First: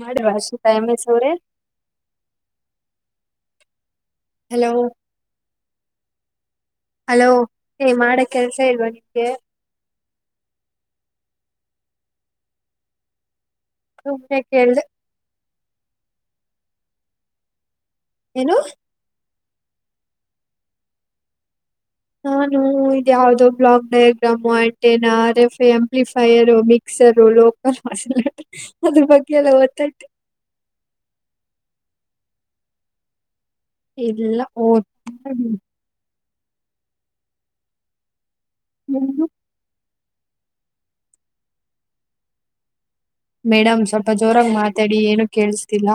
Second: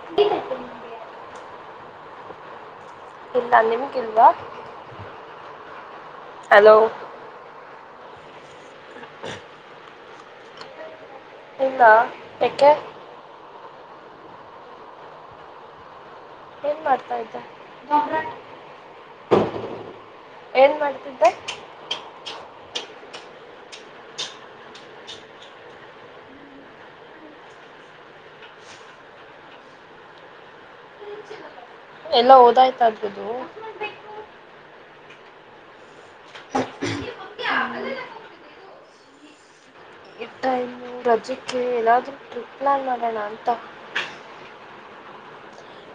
ಮಾಡಿಲ್ವ ಅಷಿತಾ M S ಅವ್ರೇ. ಇಲ್ಲ ನಿಮ್ ಹೆಲೋ ಹಲೋ ಹಲೋ ಹೇ ಮಾಡಕ್ ಕೆಲ್ಸ ಇಲ್ವಾ ನಿಮ್ಗೆ. ಇಲ್ಲ ಏಕೆ. ಸುಮ್ನೆ ಕೇಳ್ದೆ. ಏನ್ ಮಾಡ್ತಾ ಇದ್ದೆ. ಏನು. ಏನ್ ಮಾಡ್ತಿದ್ದೆ. ನಾನು ಇದ್ ಯಾವ್ದೋ block diagram antenna R F amplifier mixer local ಮಸ ಅದ್ರ ಬಗ್ಗೆ ಎಲ್ಲ ಓತ್ತೈದ್ದೆ. ಎಲ್ಲ ಓದಾಯ್ತ ಅದ್ರದ್ದು. ಇಲ್ಲಾ ಹೋಗ್ತಾ ಇದೀನಿ. ಉಹೂಂ. ಈ ಟೈಮು ರಜಕ್ಕೆ ಎಲ್ಲಾದ್ರೂ ಟ್ರಿಪ್ ಪ್ಲಾನ್ ಮಾಡ ಮೇಡಮ್ ಸ್ವಲ್ಪ ಜೋರಾಗಿ ಮಾತ್ ತಾಡಿ ಏನು ಕೇಳ್ಸ್ತಿಲ್ಲ.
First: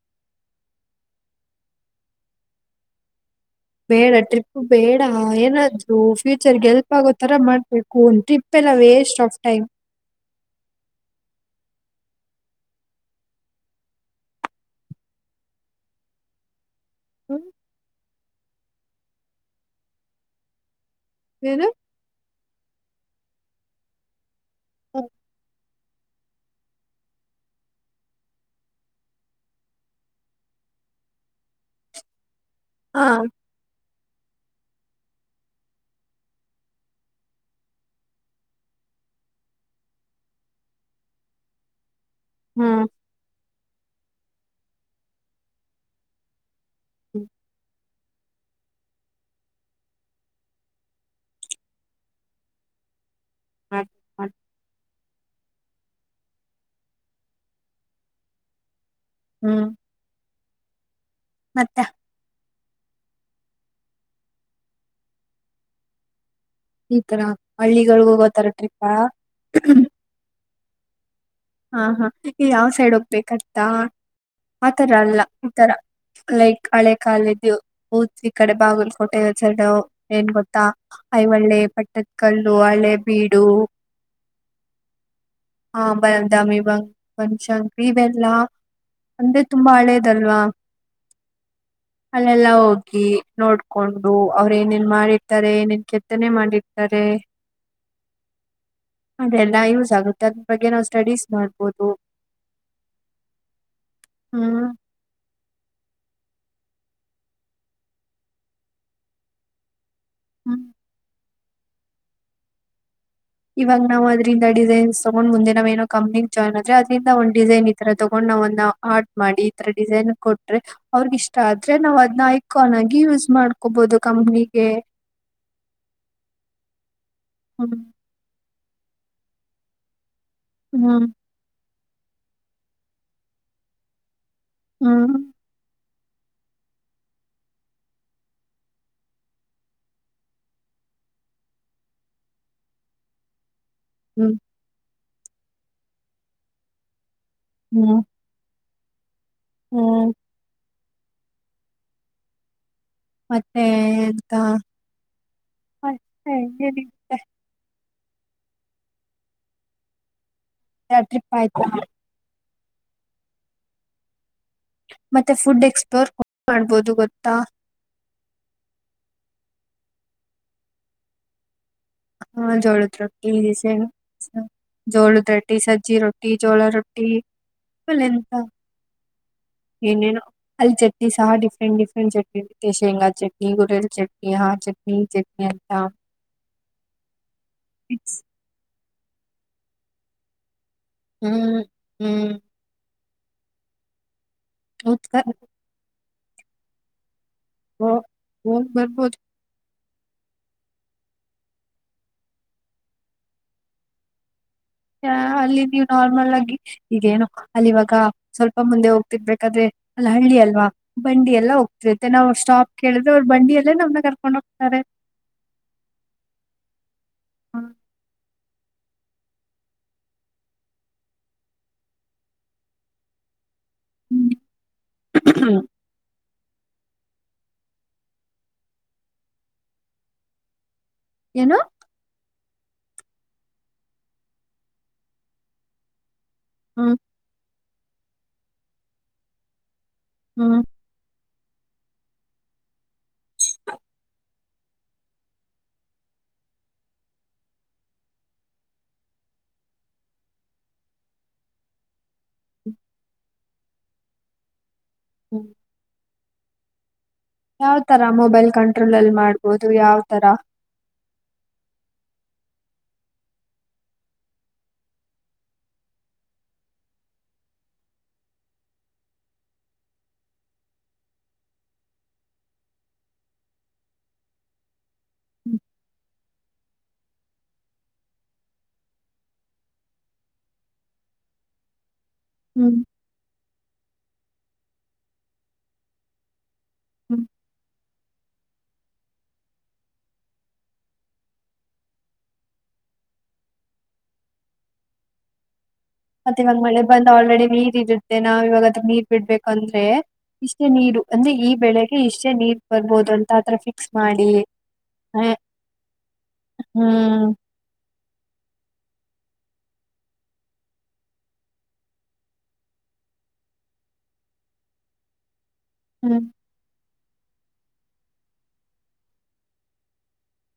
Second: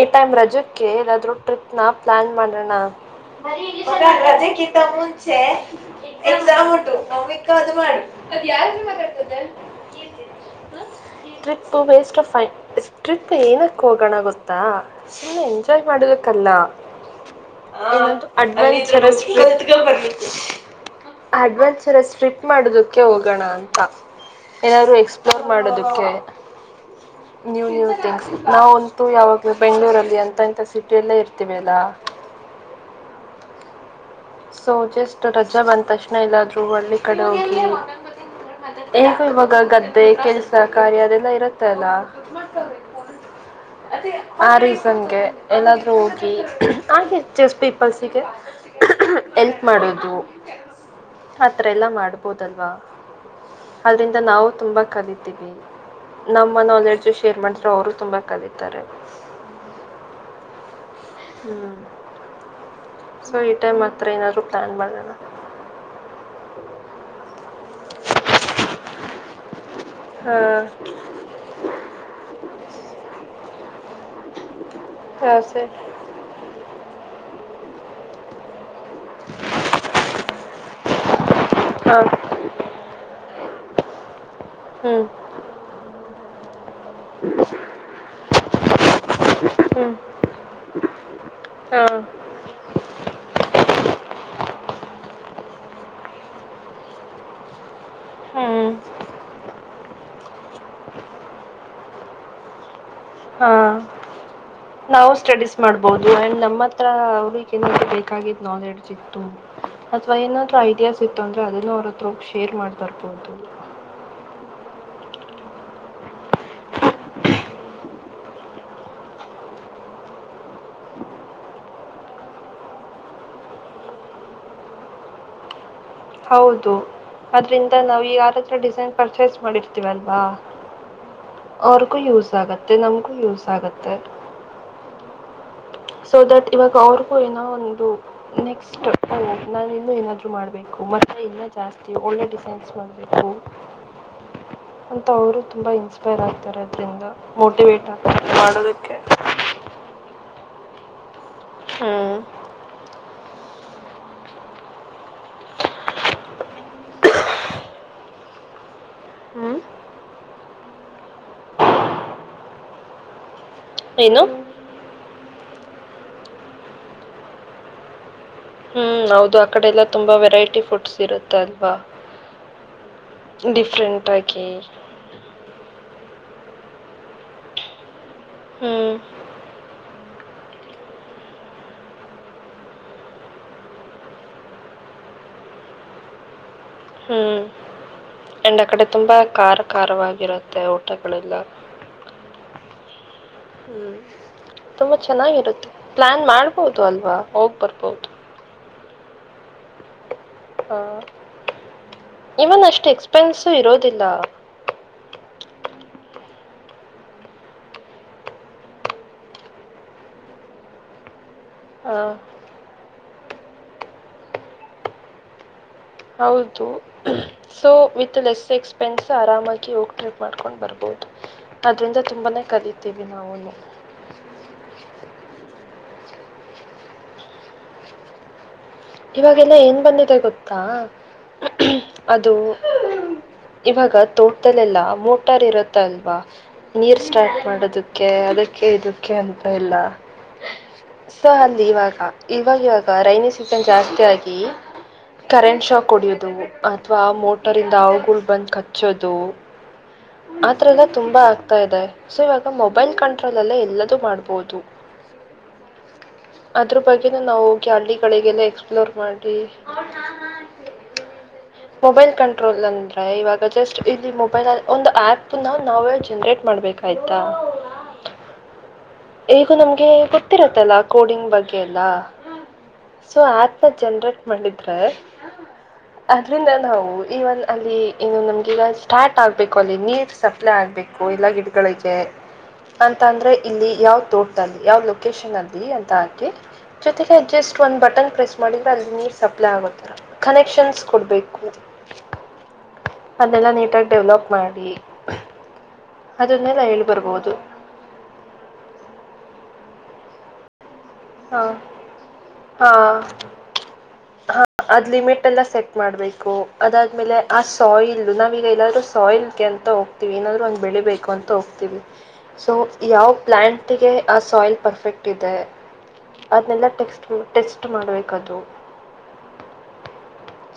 ಈ ಟೈಮ್ ರಜಕ್ಕೆ ಏಲ್ಲಾದ್ರೂ ಟ್ರಿಪ್ನಾ ಪ್ಲಾನ್ ಮಾಡಣ. ಬೇಡ ಟ್ರಿಪ್ ಬೇಡ ಏನಾದ್ರು ಫ್ಯೂಚರ್ಗೆ ಹೆಲ್ಪ್ ಆಗೋ ತರ ಮಾಡ್ಬೇಕು ಒಂದ್ ಟ್ರಿಪ್ ಎಲ್ಲ waste of time [unintelligible] waste of time, strip ಏನಕ್ ಹೋಗಣ ಗೊ ತ್ತ ಸುಮ್ಮ್ನೆ ಎಂಜಾಯ್ ಮಾಡುದಕ್ಕಲ್ಲ. ಹ್ಮ್ [unintelligible] [unintelligible] ಏನು ಅಡ್ವೆಂಚರಸ್ ಸ್ಟ್ರಿಕ್ಟ್ ಮಾಡುದು. ಕ್ಕೆ ಹೋಗೋಣ ಅಂತ. ಏನಾದ್ರು ಎಕ್ಸ್ಪ್ಲೋರ್ ಮಾಡುದು. ಕೆ ನ್ಯೂ ನ್ಯೂ ಥಿಂಗ್ಸ್ ನಾವಂತೂ ಯಾವತ್ ಬೆಂಗಳೂರಲ್ಲಿ ಅಂತ ಇಂತ ಸಿಟಿಯಲ್ಲೇ ಇರ್ತೀವಿ ಅಲ್ಲ. ಹಾ. ಸೊ ಜಸ್ಟ್ ರಜಾ ಬಂದ ತಕ್ಷಣ ಇಲ್ಲಾದ್ರು ಹಳ್ಳಿ ಕಡೆ ಹೋಗಿ ಹೇಗೂ ಇವಾಗ ಗದ್ದೆ ಕೆಲ್ಸ ಕಾರ್ಯ ಅದೆಲ್ಲ ಇರುತ್ತೆ ಅಲ್ಲಾ. [unintelligible] ಆ ರೀಸನ್ಗೆ ಎಲ್ಲಾದ್ರೂ ಹೋಗಿ [unintelligible] [unintelligible] ಎಲ್ಪ್ ಮಾಡೋದು ಆ ಥರ ಎಲ್ಲ ಮಾಡ್ಬೋದಲ್ವಾ. ಅದ್ರಿಂದ ಹ್ಮ್ ನಾವು ತುಂಬಾ ಕಲಿ ತ್ತಿವಿ ನಮ್ಮ ನಾಲೆಡ್ಜ್ ಶೇರ್ ಮಾಡಿದ್ರೆ ಅವರು ತುಂಬಾ ಕಲಿತಾರೆ. ಹ್ಮ್. ಹ್ಮ್. ಮತ್ತೆ ಸೊ ಈ ಟೈಮ್ ಆತ್ರ ಏನಾದ್ರು ಪ್ಲಾನ್ ಮಾಡಣ. ಈತರ ಹಳ್ಳಿಗಳಗ್ ಹೋಗೋತರ ಟ್ರಿಪ್ಪಾ. ಹಾ. ಹಾ ಹಾ ಈಗ್ ಯಾವ್ ಸೈಡ್ ಹೋಗ್ಬೇಕ್ ಗೊತ್ತ ಆತರ ಅಲ್ಲ ಹಾಂ ಈ ಸರಿ ತರ ಲೈಕ್ ಹಳೆ ಕಾಲ [unintelligible] ಕೋಟೆ ಸೈಡ ಏನ್ ಗೊತ್ತಾ ಐಹೊಳೆ ಹಾಂ ಪಟ್ಟದಕಲ್ಲು ಹಳೆಬೀಡು. ಹ್ಮ್. ದ ವಿವಾ ಬನಶಂಕರಿ ಇವೆಲ್ಲಾ ಅಂದ್ರೆ ತುಂಬಾ ಹ್ಞೂ ಹಳೇದಲ್ವಾ ಹಾಂ ಅಲ್ಲೆಲ್ಲಾ ಹೋಗಿ ನೋಡ್ಕೊಂಡು ಅವ್ರ ಏನೇನ್ ಮಾಡಿರ್ತಾರೆ ಏನೇನ್ ಕೆತ್ತನೆ ಮಾಡಿರ್ತಾರೆ ಹ್ಮ್. ಅದೆಲ್ಲ ಯೂಸ್ ಆಗುತ್ತೆ ಅದ್ರ ಬಗ್ಗೆ ಸ್ಟಡೀಸ್ ಮಾಡ್ಬೋದು. ಹಾ ಹ್ಮ್ ನಾವು ಸ್ಟಡೀಸ್ ಮಾಡ್ಬೋದು ಆಂಡ್ ನಮ್ಮತ್ ತ್ರ ಅವ್ರಿಗೆ ಏನಾದ್ರೂ ಬೇಕಾಗಿದ್ ನಾಲೆಡ್ಜ್ ಇತ್ತು. ಅಥವಾ ಏನಾದ್ರೂ ಹ್ಮ್ ಐಡಿಯಾ ಸಿಕ್ ತೊಂದ್ರೆ ಆದ್ರೂನು ಅವರತ್ರ ಹೋಗಿ ಶೇರ್ ಮಾಡ್ಬರ್ಬಹುದು. ಇವಾಗ ನಾವ್ ಅದ್ರಿಂದ ಡಿಸೈನ್ಸ್ ತಗೊಂಡ್ ಮುಂದೆ ನಾವ್ ಏನೋ ಕಂಪ್ನಿ ಜಾಯಿನ್ ಆದ್ರೆ ಅದ್ರಂದ ಒಂದ್ ಡಿಸೈನ್ ಈತರ ತಗೊಂಡ್ ನಾವನ್ನ ಆರ್ಟ್ ಮಾಡಿ ಈತರ ಡಿಸೈನ್ ಕೊಟ್ರೆ ಅವ್ರಗ್ ಇಷ್ಟ ಆದ್ರೆ ನಾವ್ ಅದನ್ನ ಐಕಾನ್ ಆಗಿ ಯೂಸ್ ಮಾಡ್ಕೊಬಹದು ಕಂಪ್ನಿಗೆ. ಹೌದು. ಅದ್ರಿಂದ ನಾವ್ ಯಾರ ಡಿಸೈನ್ ಪರ್ಚೇಸ್ ಮಾಡಿರ್ತೀವಲ್ವಾ ಹ್ಮ್. ಅವ್ರಗೂ ಯೂಸ್ ಆಗುತ್ತೆ ನಮ್ಗೂ ಯೂಸ್ ಆಗುತ್ತೆ. ಹ್ಮ. ಸೊ ದಟ್ ಇವಾಗ ಅವ್ರಿಗೂ ಏನೋ ಒಂದು ನೆಕ್ಸ್ಟ್ ಓ ನಾನ ಇನ್ನೂ ಏನಾದರೂ ಮಾಡಬೇಕು ಮತ್ತು ಇಲ್ಲ ಜಾಸ್ತಿ ಒಳ್ಳೆ ಡಿಸೈನ್ಸ್ ಮಾಡಬೇಕು. ಹ್ಮ್. ಅಂತ ಅವರು ತುಂಬ ಇನ್ಸ್ಪೈರ್ ಆಗ್ತಾರೆ ಅದರಿಂದ. ಮೋಟಿವೇಟ್ ಹ್ಮ್ ಆಗ್ತಾರೆ ಮಾಡೋದುಕ್ ಹ್ಮ್. ಹ್ಮ್. ಮತ್ತೆ ಎಂತ ಮತ್ತೆ [unintelligible] ಹ್ಮ್. ಎರಡ್ ಟ್ರಿಪ್ ಆಯ್ತು. ಏನು. ಮತ್ತೆ ಫುಡ್ ಎಕ್ಸ್ಪ್ಲೋರ್ ಮಾಡ್ಬೋದು ಗೊತ್ತಾ. ಹ್ಮ್ ಹೌದು ಆ ಕಡೆ ಎಲ್ಲಾ ತುಂಬಾ ವೆರೈಟಿ ಫುಡ್ಸ್ ಇರುತ್ತೆ ಅಲ್ವಾ. ಹಾ ಜೋಳುದ ರೊಟ್ಟಿ ಸ ಡಿಫ್ರೆಂಟ್ ಆಗಿ ಜೋಳುದ್ರೊಟ್ಟಿ ಸ ಜ್ಜಿ ರೊಟ್ಟಿ ಚೋಳ ರೊಟ್ಟಿ. ಎಂತ ಹ್ಮ್ ಏನೇನೊ. ಅಲ್ಲಿ ಚಟ್ನಿ ಸಹ ಡಿಫ್ರೆಂಟ್ ಡಿಫ್ರೆಂಟ್ ಚಟ್ನಿ ಇರತ್ತೆ ಶೇಂಗಾ ಚಟ್ನಿ ಗುರೆಲ್ ಚಟ್ನಿ ಹಾ ಚಟ್ನಿ ಈ ಚಟ್ನಿ ಅಂತ. ಹ್ಮ್. ಎಂಡ ಆಕಡೆ ತುಂಬಾ ಕಾರ ಕಾರವಾಗಿರತ್ತೆ. ಹ್ಮ್ ಹ್ಮ್. ಹ್ಮ್. ತುಂಬಾ ಉತ್ಕ ಚೆನ್ನಾಗಿರುತ್ತೆ. ಪ್ಲಾನ್ ಮಾಡ್ಬೋದು ಅಲ್ವಾ. ಹೋಗ್ಬರ್ಬೋದು. ಹೋಗ್ ಬರ್ಬೋದು. ಹಾ ಇವನ್ ಅಷ್ಟು ಎಕ್ಸ್ಪೆನ್ಸ ಇರೋದಿಲ್ಲ. ಹ ಅಲ್ಲಿ ನೀವ್ ನಾರ್ಮಲ್ ಆಗಿ ಈಗೇನು ಅಲ್ಲಿ ಇವಾಗ ಸ್ವಲ್ಪ ಮುಂದೆ ಹೋಗ್ತಿರ್ಬೇಕಾದ್ರೆ ಅಲ್ಲಿ ಹಳ್ಳಿ ಅಲ್ವಾ ಬಂಡಿ ಎಲ್ಲ ಆ, ಹೋಗ್ತಿರತ್ತೆ ನಾವು ಸ್ಟಾಪ್ ಕೇಳಿದ್ರೆ ಅವರು ಬಂಡಿಯಲ್ಲೇ ನಮ್ನ ಕರ್ಕೊಂಡ್ ಹೋಗ್ತಾರೆ. ಹೌದು so with less ex friends ಆರಾಮಾಗಿ ಹೋಗಿ ಟ್ರಿಪ್ ಮಾಡ್ಕೊಂಡ್ ಬರ್ಬಹದು ಅದ್ರಿಂದ ತುಂಬಾನೇ ಕಲಿತಿವಿ ನಾವುನು. ಹ್ಮ್. [unintelligible] ಇವಾಗೆಲ್ಲ ಏನ್ ಬಂದಿದೆ ಗೊತ್ತಾ. ಏನು ಅದು ಇವಾಗ ತೋಟ್ದಲ್ಲೆಲ್ಲ ಮೋಟಾರ್ ಇರತ್ತ ಅಲ್ವಾ. ಹ್ಮ್ ನೀರ್ ಸ್ಟಾರ್ಟ್ ಮಾಡೋದಕ್ಕೆ ಅದಕ್ಕೆ ಕ್ಕೆ ಇದಕ್ಕೆ ಅಂತ ಎಲ್ಲ ಹ್ಮ್ ಸ ಅಲ್ಲಿ ಇವಾಗ ಇವಾಗ ಇವಾಗ ರೈನಿ ಸಿ ಸನ್ ಜಾಸ್ತಿಯಾಗಿ ಕರೆಂಟ್ ಶಾಕ್ ಹೊಡಿಯೋದು, ಅಥವಾ ಆ ಮೋಟರ್ ಇಂದ ಹಾವುಗಳು ಬಂದ್ ಕಚ್ಚೋದು ಆಥರಲ್ಲ ತುಂಬಾ ಆಗ್ತಾ ಇದೆ. ಸೊ ಇವಾಗ ಮೊಬೈಲ್ ಕಂಟ್ರೋಲ್ ಅಲ್ಲೆ ಎಲ್ಲದು ಮಾಡ್ಬಹುದು. ಹ್ಮ್. ಅದ್ರ ಬ ಗ್ಗೆ ನಾವ್ ಹೋಗಿ ಯಾವ್ ತರ ಹಳ್ಳಿಗಳಿ ಮೊಬೈಲ್ ಕಂಟ್ರೋಲಲ್ ಮಾಡ್ಬೋದು ಯಾವ್ತರ. ಮೊಬೈಲ್ ಕಂಟ್ರೋಲ್ ಅಂದ್ರೆ ಇವಾಗ ಜಸ್ಟ್ ಇಲ್ಲಿ ಮೊಬೈಲ್ ಒಂದು ಆಪ್ ನಾವೇ ಜನರೇಟ್ ಮಾಡ್ಬೇಕಾಯ್ತಾ ಈಗ ನಮಗೆ ಗೊತ್ತಿರತ್ತಲ್ಲ ಕೋಡಿಂಗ್ ಬಗ್ಗೆ ಎಲ್ಲ. ಸೊ ಆಪ್ನ ಜನ್ರೇಟ್ ಮಾಡಿದ್ರೆ ಅದ್ರಿಂದ ನಾವು ಈವನ್ ಅಲ್ಲಿ ಇನ್ನು ನಮ್ಗೀಗ ಸ್ಟಾರ್ಟ್ ಆಗ್ಬೇಕು ಅಲ್ಲಿ ನೀರ್ ಸಪ್ಲೈ ಆಗ್ಬೇಕು ಎಲ್ಲ ಗಿಡಗಳಿಗೆ. ಹ್ಮ್ ಅಂತ ಅಂದ್ರೆ ಇಲ್ಲಿ ಯಾವ್ ತೋಟದಲ್ಲಿ ಯಾವ ಲೊಕೇಶನ್ ಅಲ್ಲಿ ಅಂತ ಹಾಕಿ ಜೊತೆಗೆ ಹ್ಮ್ ಜಸ್ ಟ್ ಒಂದು ಬಟನ್ ಪ್ರೆಸ್ ಮಾಡಿದ್ರೆ ಅಲ್ಲಿ ನೀರು ಸಪ್ಲೈ ಆಗೋತ್ತರ ಕನೆಕ್ಷನ್ಸ್ ಕೊಡ್ಬೇಕು ಅದೆಲ್ಲ ನೀಟಾಗಿ ಡೆವ್ಲಪ್ ಮಾಡಿ ಮತ್ತೆ ಇವಾಗ್ ಅದನ್ನೆಲ್ಲ ಮಳೆ ಹೇಳಿ ಬಂದ್ ಬರ್ಬೋದು ಆಲ್ರೆಡಿ ನೀರ್ ಇರುತ್ತೆ ನಾವ್ ಇವಾಗ ಅದ್ ನೀರ್ ಬಿಡ್ಬೇಕಂದ್ರೆ ಇಷ್ಟೇ ನೀರು ಅಂದ್ರೆ ಹ ಈ ಬೆಳೆಗೆ ಇಷ್ಟೇ ನೀರ್ ಹಾ ಬರ್ಬೋದು ಅಂತ ಆತರ ಫಿಕ್ಸ್ ಮಾಡಿ ಹ ಅದ್ ಲಿಮಿಟ್ ಎಲ್ಲ ಸೆಟ್ ಮಾಡ್ಬೇಕು ಅದಾದ್ಮೇಲೆ ಹ್ಮ್ ಆ ಸಾಯಿಲ್ ಇದು ನಾವೀಗ ಎಲ್ಲಾದ್ರೂ ಸಾಯಿಲ್ಗೆ ಅಂತ ಹೋಗ್ತೀವಿ ಏನಾದ್ರೂ ಒಂದ್ ಬೆಳಿಬೇಕು ಅಂತ ಹೋಗ್ತವಿ ಸೊ ಯಾವ್ ಪ್ಲಾಂಟ್ಗೆ ಆ ಸಾಯಿಲ್ ಪರ್ಫೆಕ್ಟ್ ಇದೆ. ಹ್ಮ್ ಅದ್ನೇಲ್ ಟೆಕ್ಸ್ಟ್ ಟೆಸ್ಟ್ ಮಾಡ್ಬೇಕದು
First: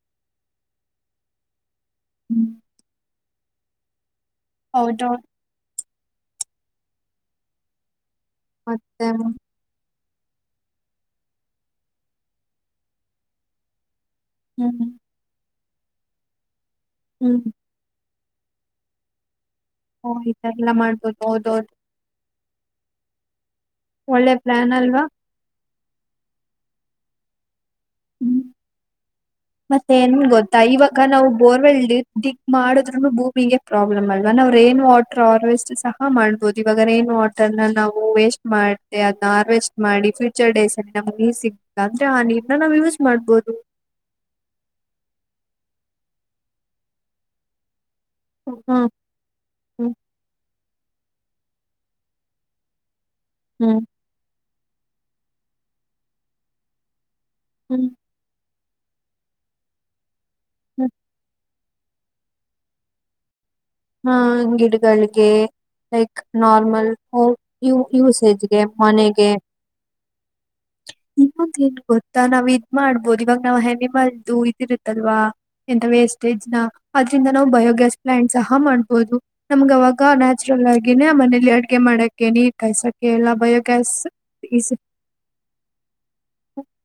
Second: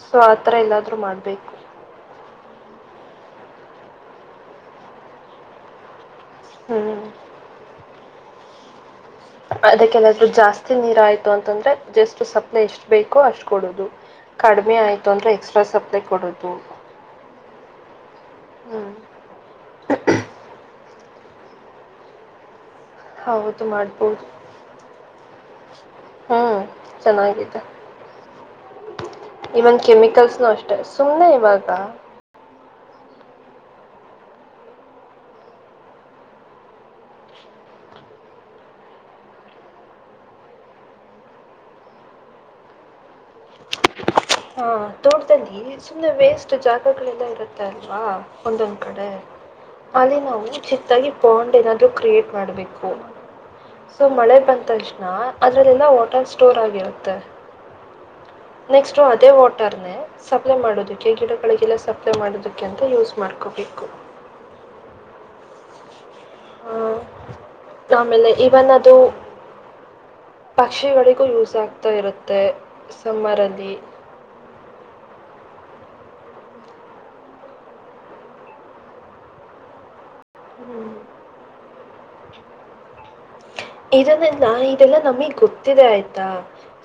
ಸೊ ಆತರ ಎಲ್ಲಾದ್ರೂ ಮಾಡ್ಬೇಕು. ಹ್ಮ್. ಹೌದು. ಹ್ಮ್. ಮತ್. ಅದಕ್ಕೆಲ್ಲ. ಜಾಸ್ತಿ ನೀರ ಆಯ್ತು ಅಂತಂದ್ರೆ ಜಸ್ಟ್ ಸಪ್ಲೈ ಎಷ್ಟ ಬೇಕೋ ಅಷ್ಟ್ ಕೊಡೋದು. ಕಡಿಮೆ ಹ್ಮ್ ಆಯ್ತು ಅಂದ್ರೆ. [unintelligible] ಸ್ಟ್ರೆಸ್ ಅಪ್ಲೈ ಕೊಡದು. ಹ್ಮ್ ಹ್ಮ್ ಓ ಈ ತರ ಎಲ್ಲ ಮಾಡ್ಬೋದು ಹೌದೌದು. ಹೌದು. ಮಾಡ್ಬೋದು ಒಳ್ಳೆ ಪ್ಲಾನ್ ಅಲ್ವಾ. ಹ್ಮ್ ಚೆನಾಗಿದೆ. ಮತ್ತೆನ್ ಕೆಮಿಕಲ್ಸ್ನು ಗೊತ್ತಾ ಅಷ್ಟೆ ಇವಾಗ ಸುಮ್ನೆ ನಾವು ಇವಾಗ ಬೋರ್ವೆಲ್ ದಿಗ್ -ದಿಗ್ ಮಾಡಿ ನ ಭೂಮಿಗೆ ಪ್ರಾಬ್ಲಮ್ ಅಲ್ವಾ ನಾವು ರೈನ್ ವಾಟರ್ ಹಾರ್ವೆಸ್ಟ್ ಸಹ ಮಾಡ್ಬೋದು ಇವಾಗ ರೈನ್ ವಾಟರ್ ನ ನಾವು ವೇಸ್ಟ್ ಮಾಡ್ದ ಅದನ್ನ ಹಾರ್ವೆಸ್ಟ್ ಮಾಡಿ ಫ್ಯೂಚರ್ ಡೇಸ್ ಅಲ್ಲಿ ನಮ್ಗೆ ನೀರ್ ಸಿಗ್ತ ಅಂದ್ರೆ ಆ ನೀರ್ನ ನಾವು ಯೂಸ್ ಮಾಡ್ಬೋದು. ಹಾ ತೋಟಡ್ಲಿ ಸುಮ್ಮನೆ ವೇಸ್ಟ್ ಜಾಗಗಳೆಲ್ಲ ಇರುತ್ತೆ. ಹಾ ಒಂದೊಂದ್ ಹ್ಮ್ ಕಡೆ ಹ್ಮ್ ಅಲ್ಲಿ ನಾವು ಚಿ ದಗಿ ಬಾಂಡ್ ಏನಾದ್ರು ಕ್ರಿಯೇಟ್ ಮಾಡ್ಬೇಕು. ಹ್ಮ್ ಸೊ ಮಳೆ ಬಂದ. ತಕ್ಷಣ ಅದ್ರಲ್ಲಲಾ ವಾಟರ್ ಸ್ಟೋರ್ ಆಗಿರುತ್ತೆ. ಹ್ಮ್ ನೆಕ್ಸ್ಟ ಅದೇ ವಾಟರ್ನೆ. ಸಪ್ಲೈ ಹ್ಮ್ ಮಾಡೋದಕ್ಕೆ ಗಿಡಗಳಿಗೆಲ್ಲ. ಸಪ್ಲೈ ಮಾಡೋದಿಕೇಂತ ಯೂಸ್ ಮಾಡ್ಕೋಬೇಕು. ಹಾ ಗಿಡಗಾಳ್. ಗೆ ಲೈಕ್ ಆ, ನಾರ್ಮಲ್ ಆಮೇಲೆ ಯೂಸೇಜ್ಗೆ ಇವನ್ ಅದು ಮನೆಗೆ. ಪಕ್ಷಿಗಳಿಗೂ ಯೂಸ್ ಇನ್ನೊಂದು ಏನ್ ಆಗ್ತಾ ಗೊತ್ತಾ ಇರುತ್ತೆ ನಾವ್ ಇದ್ ಮಾಡ್ಬೋದು ಇವಾಗ ನಾವ್ ಸಮ್ಮರಲ್ಲಿ ಹನಿಮಲ್ದು ಇದ್ ಇದಿರುತ್ತಲ್ವಾ. ಎಂತ ವೇಸ್ಟೇಜ್ನ ಅದ್ರಿಂದ ನಾವು ಬಯೋಗ್ಯಾಸ್ ಪ್ಲಾಂಟ್ ಸಹ ಮಾಡ್ಬೋದು ನಮ್ಗೆ ಅವಾಗ. ನ್ಯಾಚುರಲ್ ಆಗೀನೆ ಆ ಮನೇಲಿ ಎರ್. ಮಾಡಕ್ಕೆ ನೀರ್ ಕಾಯಸಕೆ. ಇದನ್ನೆಲ್ಲಾ ಇದೆಲ್ಲಾ ನಮಗ್ ಗೊತ್ತು. ತ್ತಿದೆ ಆಯ್ತಾ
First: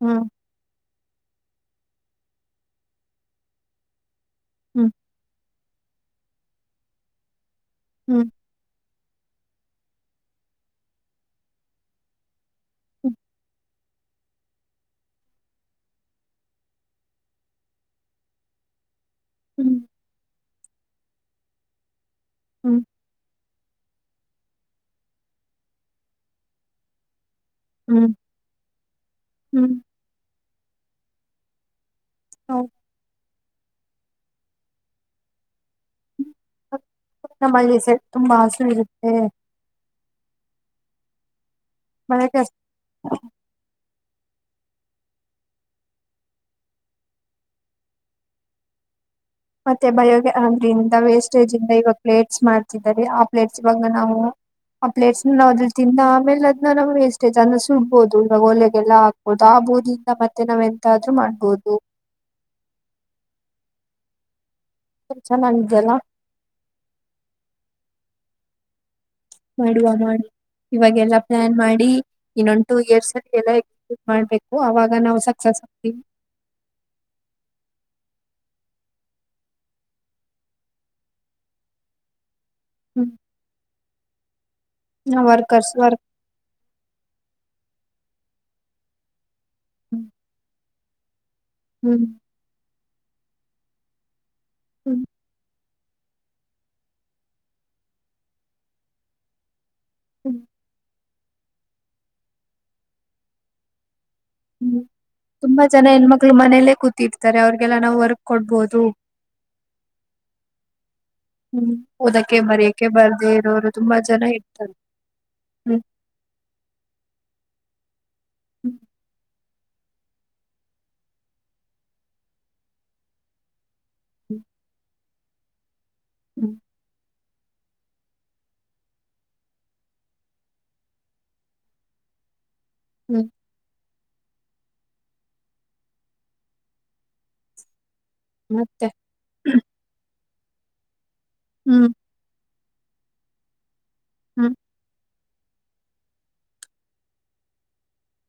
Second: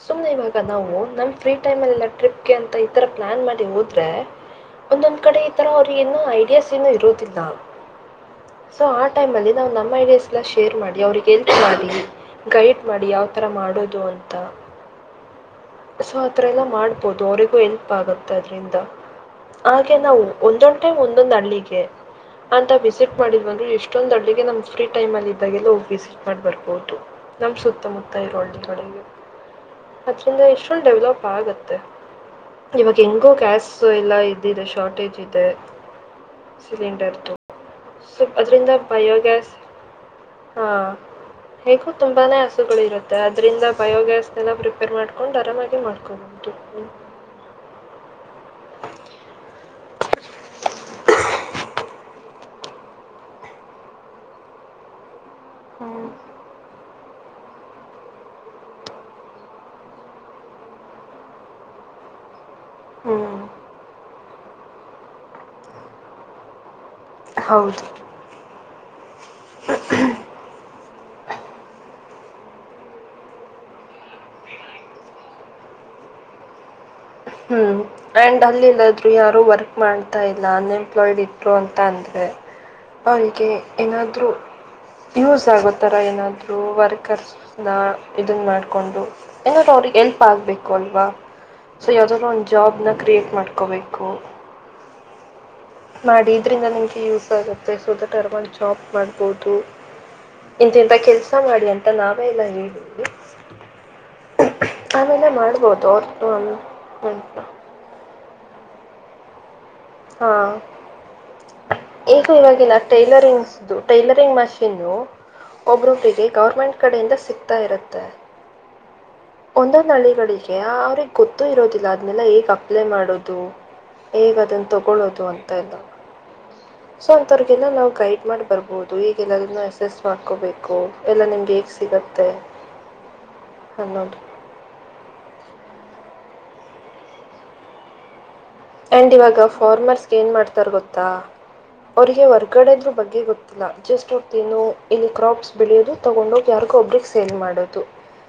ಹ್ಮ್ ಸುಮ್ನೆ ಇವಾಗ ನಾ. ನಾವು ನಮ್ಮ ಫ್ರೀ ಟೈಮ್ಲ್ಲಿ ಇಲ್ಲ ಟ್ರಿಪ್ಗೆ ಅಂತ ಈ ತರ ಪ್ಲಾನ್ ಮಾಡಿ ಹೋದ್ರೆ. ಹ್ಮ್ ಒಂದೊಂದ್ ಕಡೆ ಇತ್ತು. ಆಥರ ಅವ್ರಿಗೆ ಏನೋ ಐಡಿಯಾಸ್ ಏನು ಇರೋದಿಲ್ಲ. ಹ್ಮ್ ಸೊ ಆ ಟೈಮಲ್ಲಿ ನಾವು ನಮ್ಮ ಐಡಿಯಾಸ್ ಎಲ್ಲ ಶೇರ್ ಮಾಡಿ ಅವರಿಗೆ. ಎಲ್ಪ್ ಮಾಡಿ ಗೈಡ್ ಮಾಡಿ ಯಾವತರ ಮಾಡೋದು ಅಂತ ಸೊ ಆತರ ಎಲ್ಲ ಮಾಡ್ಬೋದು ಅವರಿಗೂ ಎಲ್ಪ್ ಆಗುತ್ತೆ ಅದ್ರಿಂದ. ಹ್ಮ್ ಹಾಗೆ ನಾವು. ಒಂದೊಂದ್ ಟೈಮ್ ಒಂದೊಂದ್ ಹಳ್ಳಿಗೆ. ಅಂತ ಹ್ಮ್ ವಿಸಿಟ್ ಮಾಡಿ. [unintelligible] ಎಷ್ಟೊಂದು ಫಿ [unintelligible] ಇದಗೆಲ್ಲ [unintelligible] ಮಾಡ್ ಬರ್ಬೋದು. ನಮ್ಮ ಹ್ಮ್ ಸುತ್ತಮುತ್ತ ಇರುವ ಹಳ್ಳಿ ಕಡೆಗೆ ಹ್ಮ್ ಅದರಿಂದ ಎಷ್. ಫುಲ್ ಡೆವಲಪ್ ಆಗುತ್ತೆ. ಹೌದು ಈವಾಗ್ ಎಂಗೊಗ್. ಕ್ಯಾಸ್ ಓ ಎಲ್ಲ ಇದ್ದಿದೆ ಶಾರ್ಟೇಜ್ ಇದೆ. ಸಿಲಿಂಡರ್ದು ನಮ್ಮಲ್ಲಿ ಸೆ ಸೊ ತುಂಬಾ ಹಸು ಅದರಿಂದ ಇರುತ್ತೆ ಬಯೋಗ್ಯಾಸ್. ಹಾ ಹೇಗೂ ತುಂಬಾನೇ ಬಯೋಗ್ಯಾಸ್ ಆಸೆಗಳು ಇರುತ್ತೆ ಅದ್ರಿಂದ. ಬಯೋಗ್ಯಾಸ್ನೆಲ್ಲ ಪ್ರಿಪೇರ್ ಮಾಡ್ಕೊಂಡು ಆರಾಮಾಗಿ ಮಾಡ್ಕೊಬೋದಿತ್ತು. ಮತ್ತೆ ಬಯೋಗೆ ಅ್ರಂದ ವೇಸ್ಟೇಜ್ ಇಂದ ಇವಾಗ ಪ್ಲೇಟ್ಸ್ ಮಾಡ್ತಿದ್ದಾರೆ ಆ ಪ್ಲೇಟ್ಸ್ ಇವಾಗ ನಾವು ಆ ಪ್ಲೇಟ್ಸ್. ಇಲ್ಲ ಆದ್ರೆ ಹ್ಞೂ ತಿಂದಾದಮೇಲೆ ಅದನ್ನ ಎಸ್ ಮತ್ತೆ ಜನ ಸುಡ್ಬೋುದು ಇವಾಗ ಒಲೆಗೆಲ್ಲ ಹಾಕ್ಬೋದು ಆ ಬೂದಿಯಿಂದ ಮತ್ತೆ ನಾವ್ ಎಂತಾದ್ರು ಮಾಡ್ಬೋದು. ಹ್ಮ್ ಇದ್ ಚೆನ್ನಾಗಿದ್ದ್ಯಲ್ಲ. ಹೌದು. ಮಾಡುವ ಮಾಡ್ ಇವಾಗೆಲ್ಲಾ ಪ್ಲಾನ್ ಮಾಡಿ. ಇನ್ನೊಂದು ಟು ಇಯರ್ಸ್ ಅಲ್ಲಿ ಎಲ್ಲ ಎಕ್ಸಿಕ್ಯೂಟ್ ಮಾಡ್ಬೇಕು ಅವಾಗ ನಾವು ಸಕ್ಸಸ್ ಆಗ್ತೀವಿ. ಹ್ಮ್ ಆ್ಯಂಡ್ ಅಲ್ಲಿಲ್ಲಾದ್ರು ಯಾರು ವರ್ಕ್ ಮಾಡ್ತಾ ಇಲ್ಲ ಅನ್ಎಂಪ್ಲಾಯ್ಡ್ ಇದ್ರು ಅಂತ ಅಂದ್ರೆ. ಹ್ಮ್ ಅವರಿಗೆ ಏನಾದ್ರೂ. ಯೂಸ್ ವರ್ಕರ್ಸ್ ಆಗೋತರ ವರ್ಕ್ ಏನಾದ್ರು ವರ್ಕರ್ಸ್. ನಾ ಇದನ್ನು ಮಾಡ್ಡ್ಕೊಂಡು. [unintelligible] ಹ್ಮ್ ಎಲ್ಪ ಆಗಬೇಕ್. ಕೊಲ್ವಾ. ಸೊ ಯಾವ್ದನ ಒಂದು ಜಾಬ್ ನ. ಕ್ರಿಯೇಟ್ ಮಾಡ್ಕೋಬೇಕು. ಹ್ಮ ಮಾಡಿ ಇದ್ರಿಂದ ನಿಮ್ಗೆ ಯೂಸ್ ಆಗುತ್ತೆ ಸೊ ದಟ್ ಅರ್ಮನ್ ಜಾಬ್ ಮಾಡ್ಬೋದು. ಹ್ಮ್ ಇಂತ ಇಂತ ಕೇಲ್ಸ್. ಊಟ ಮಾಡಿ ಅಂತ ನಾವೆ ಎಲ್ಲ ಹೇಳಿದ. ಹ್ಮ್ ತುಂಬಾ ಜನ ಹೆಣ ಮಕ್ಳು ಮನೇಲ್ಲೇ ಕೂತ್. ಅಂತ. ಇರ್ತಾರೆ ಅವ್ರರಿಗೆಲ್ಲ ನಾವು. ವರ್ಕ್ ಕೊಡ್ಬೋದು. ಹಾ ಹ್ಮ್ ಈಗ ಓದಕ್ಕೆ ಇವಾಗಿನ ಬರೆಯಕ್ಕೆ ಬರ್ದೇ ಇರೋರು ಟೈಲರಿಂಗ್ಸ್ದು ತುಂಬಾ ಜನ ಟೈಲರಿಂಗ್ ಇರ್ತಾರೆ ಮಷೀನು ಹ್ಮ್ ಒಬ್ರೊಬ್ರಿಗೆ ಗವರ್ಮೆಂಟ್ ಕಡೆಯಿಂದ ಸಿಗ್ತಾ ಇರುತ್ತೆ. ಒಂದೊಂದು ಹಳ್ಳಿಗಳಿಗೆ ಅವ್ರಿಗೆ ಗೊತ್ತುೂ ಇರೋದಿಲ್ಲ ಅದ್ನೇಲ್ಲ ಹೇಗ್ ಅಪ್ಲೈ ಮಾಡೋದು. ಹೇಗ್ ಅದನ್ ತೊಗೊಳ್ಳೋದ್. [unintelligible] ಹ್ಮ ಸೊ ಅಂಥ್ತೋರ್ಗೆಲ್ಲ ನಾವು ಗೈಡ್ ಮಾಡಿ ಬರ್ಬೋದು ಈಗೆಲ್ಲದನ್ನು ಎಸ್ ಎಸ್ ಮಾಡ್ಕೋಬೇಕು ಎಲ್ಲ ನಿಮ್ಗೆ ಹೇಗೆ ಸಿಗತ್ತೆ. ಹ್ಮ್ ಅನ್ನೋದು. ಮತ್ತೆ ಅಂಡ್ ಇವಾಗ ಫಾರ್ಮರ್ಸ್. ಏನ್ ಮಾಡ್ತಾರ್ ಗೊತ್ತಾ. ಹ್ಮ್ [unintelligible] ಗಡೆದ್ರು ಬಗ್ಗೆ ಗೊತ್ತಿಲ್ಲ. ಜಸ್ಟ್ ಹ್ಮ್ ಹೋಗ್ತಿನ್ನು ಇಲ್ ಕ್ರಾಪ್. ಬೆಳಿಯೋದು ತಗೊಂಡೋಗಿ ಯಾರಿಗೋ ಒಬ್ರಿಗೆ ಸೇಲ್ ಮಾಡೋದು.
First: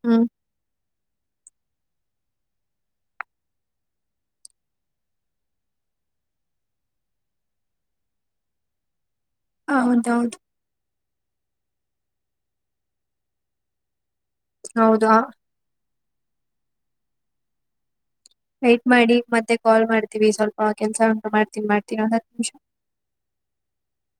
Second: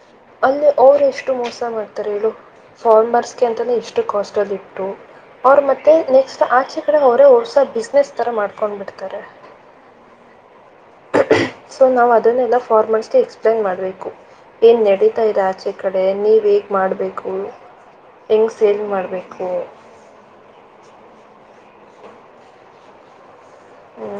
ಹ್ಮ್ ಅಲ್ಲೆ. ಅವರು ಎಷ್ಟು ಮೋಸ ಮಾಡ್ತಾರೆ ಹೇಳು ಫಾರ್ಮರ್ಸ್ಗೆ ಅಂತಲೇ ಎಷ್ಟು ಕಾಸ್ಟಲ್ಲಿ ಇಟ್ಟು. ಅವ್ರ್ ಮತ್ತೆ ನೆಕ್ಸ್ಟ್ ಆಚೆ ಕಡೆ ಅವರೇ ಹೊರ್ಸ ಬಿಸ್ನೆಸ್ ತರ ಮಾಡ್ಕೊಂಡ್ ಬಿಡ್ತಾರೆ. ಹೌದೌದು. ಸೊ ನಾವು ಅದನ್ನೆಲ್ಲ ಫಾರ್ಮರ್ಸ್ಗೆ ಎಕ್ಸ್ಪ್ಲೇನ್ ಮಾಡ್ಬೇಕು. ಏನ್ ಹೌದು ನಡೀತಾ ಇರ್ ಆಚೆ. ಕಡೆ ನೀವು ಹೇಗ್ ಮಾಡ್ಬೇಕು. ವೈಟ್ ಮಾಡಿ ಮತ್ತೆ ಕಾಲ್ ಮಾಡ್ತೀವಿ ಸ್ವಲ್ಪ ಕೆಲ್ಸ ಉಂಟು ಮಾಡ್ತೀನ್ ಮಾಡ್. ಇನ್ನೊಂದ್ ಹತ್ತ ನಿಂಷ‌. ಹ್ಮ.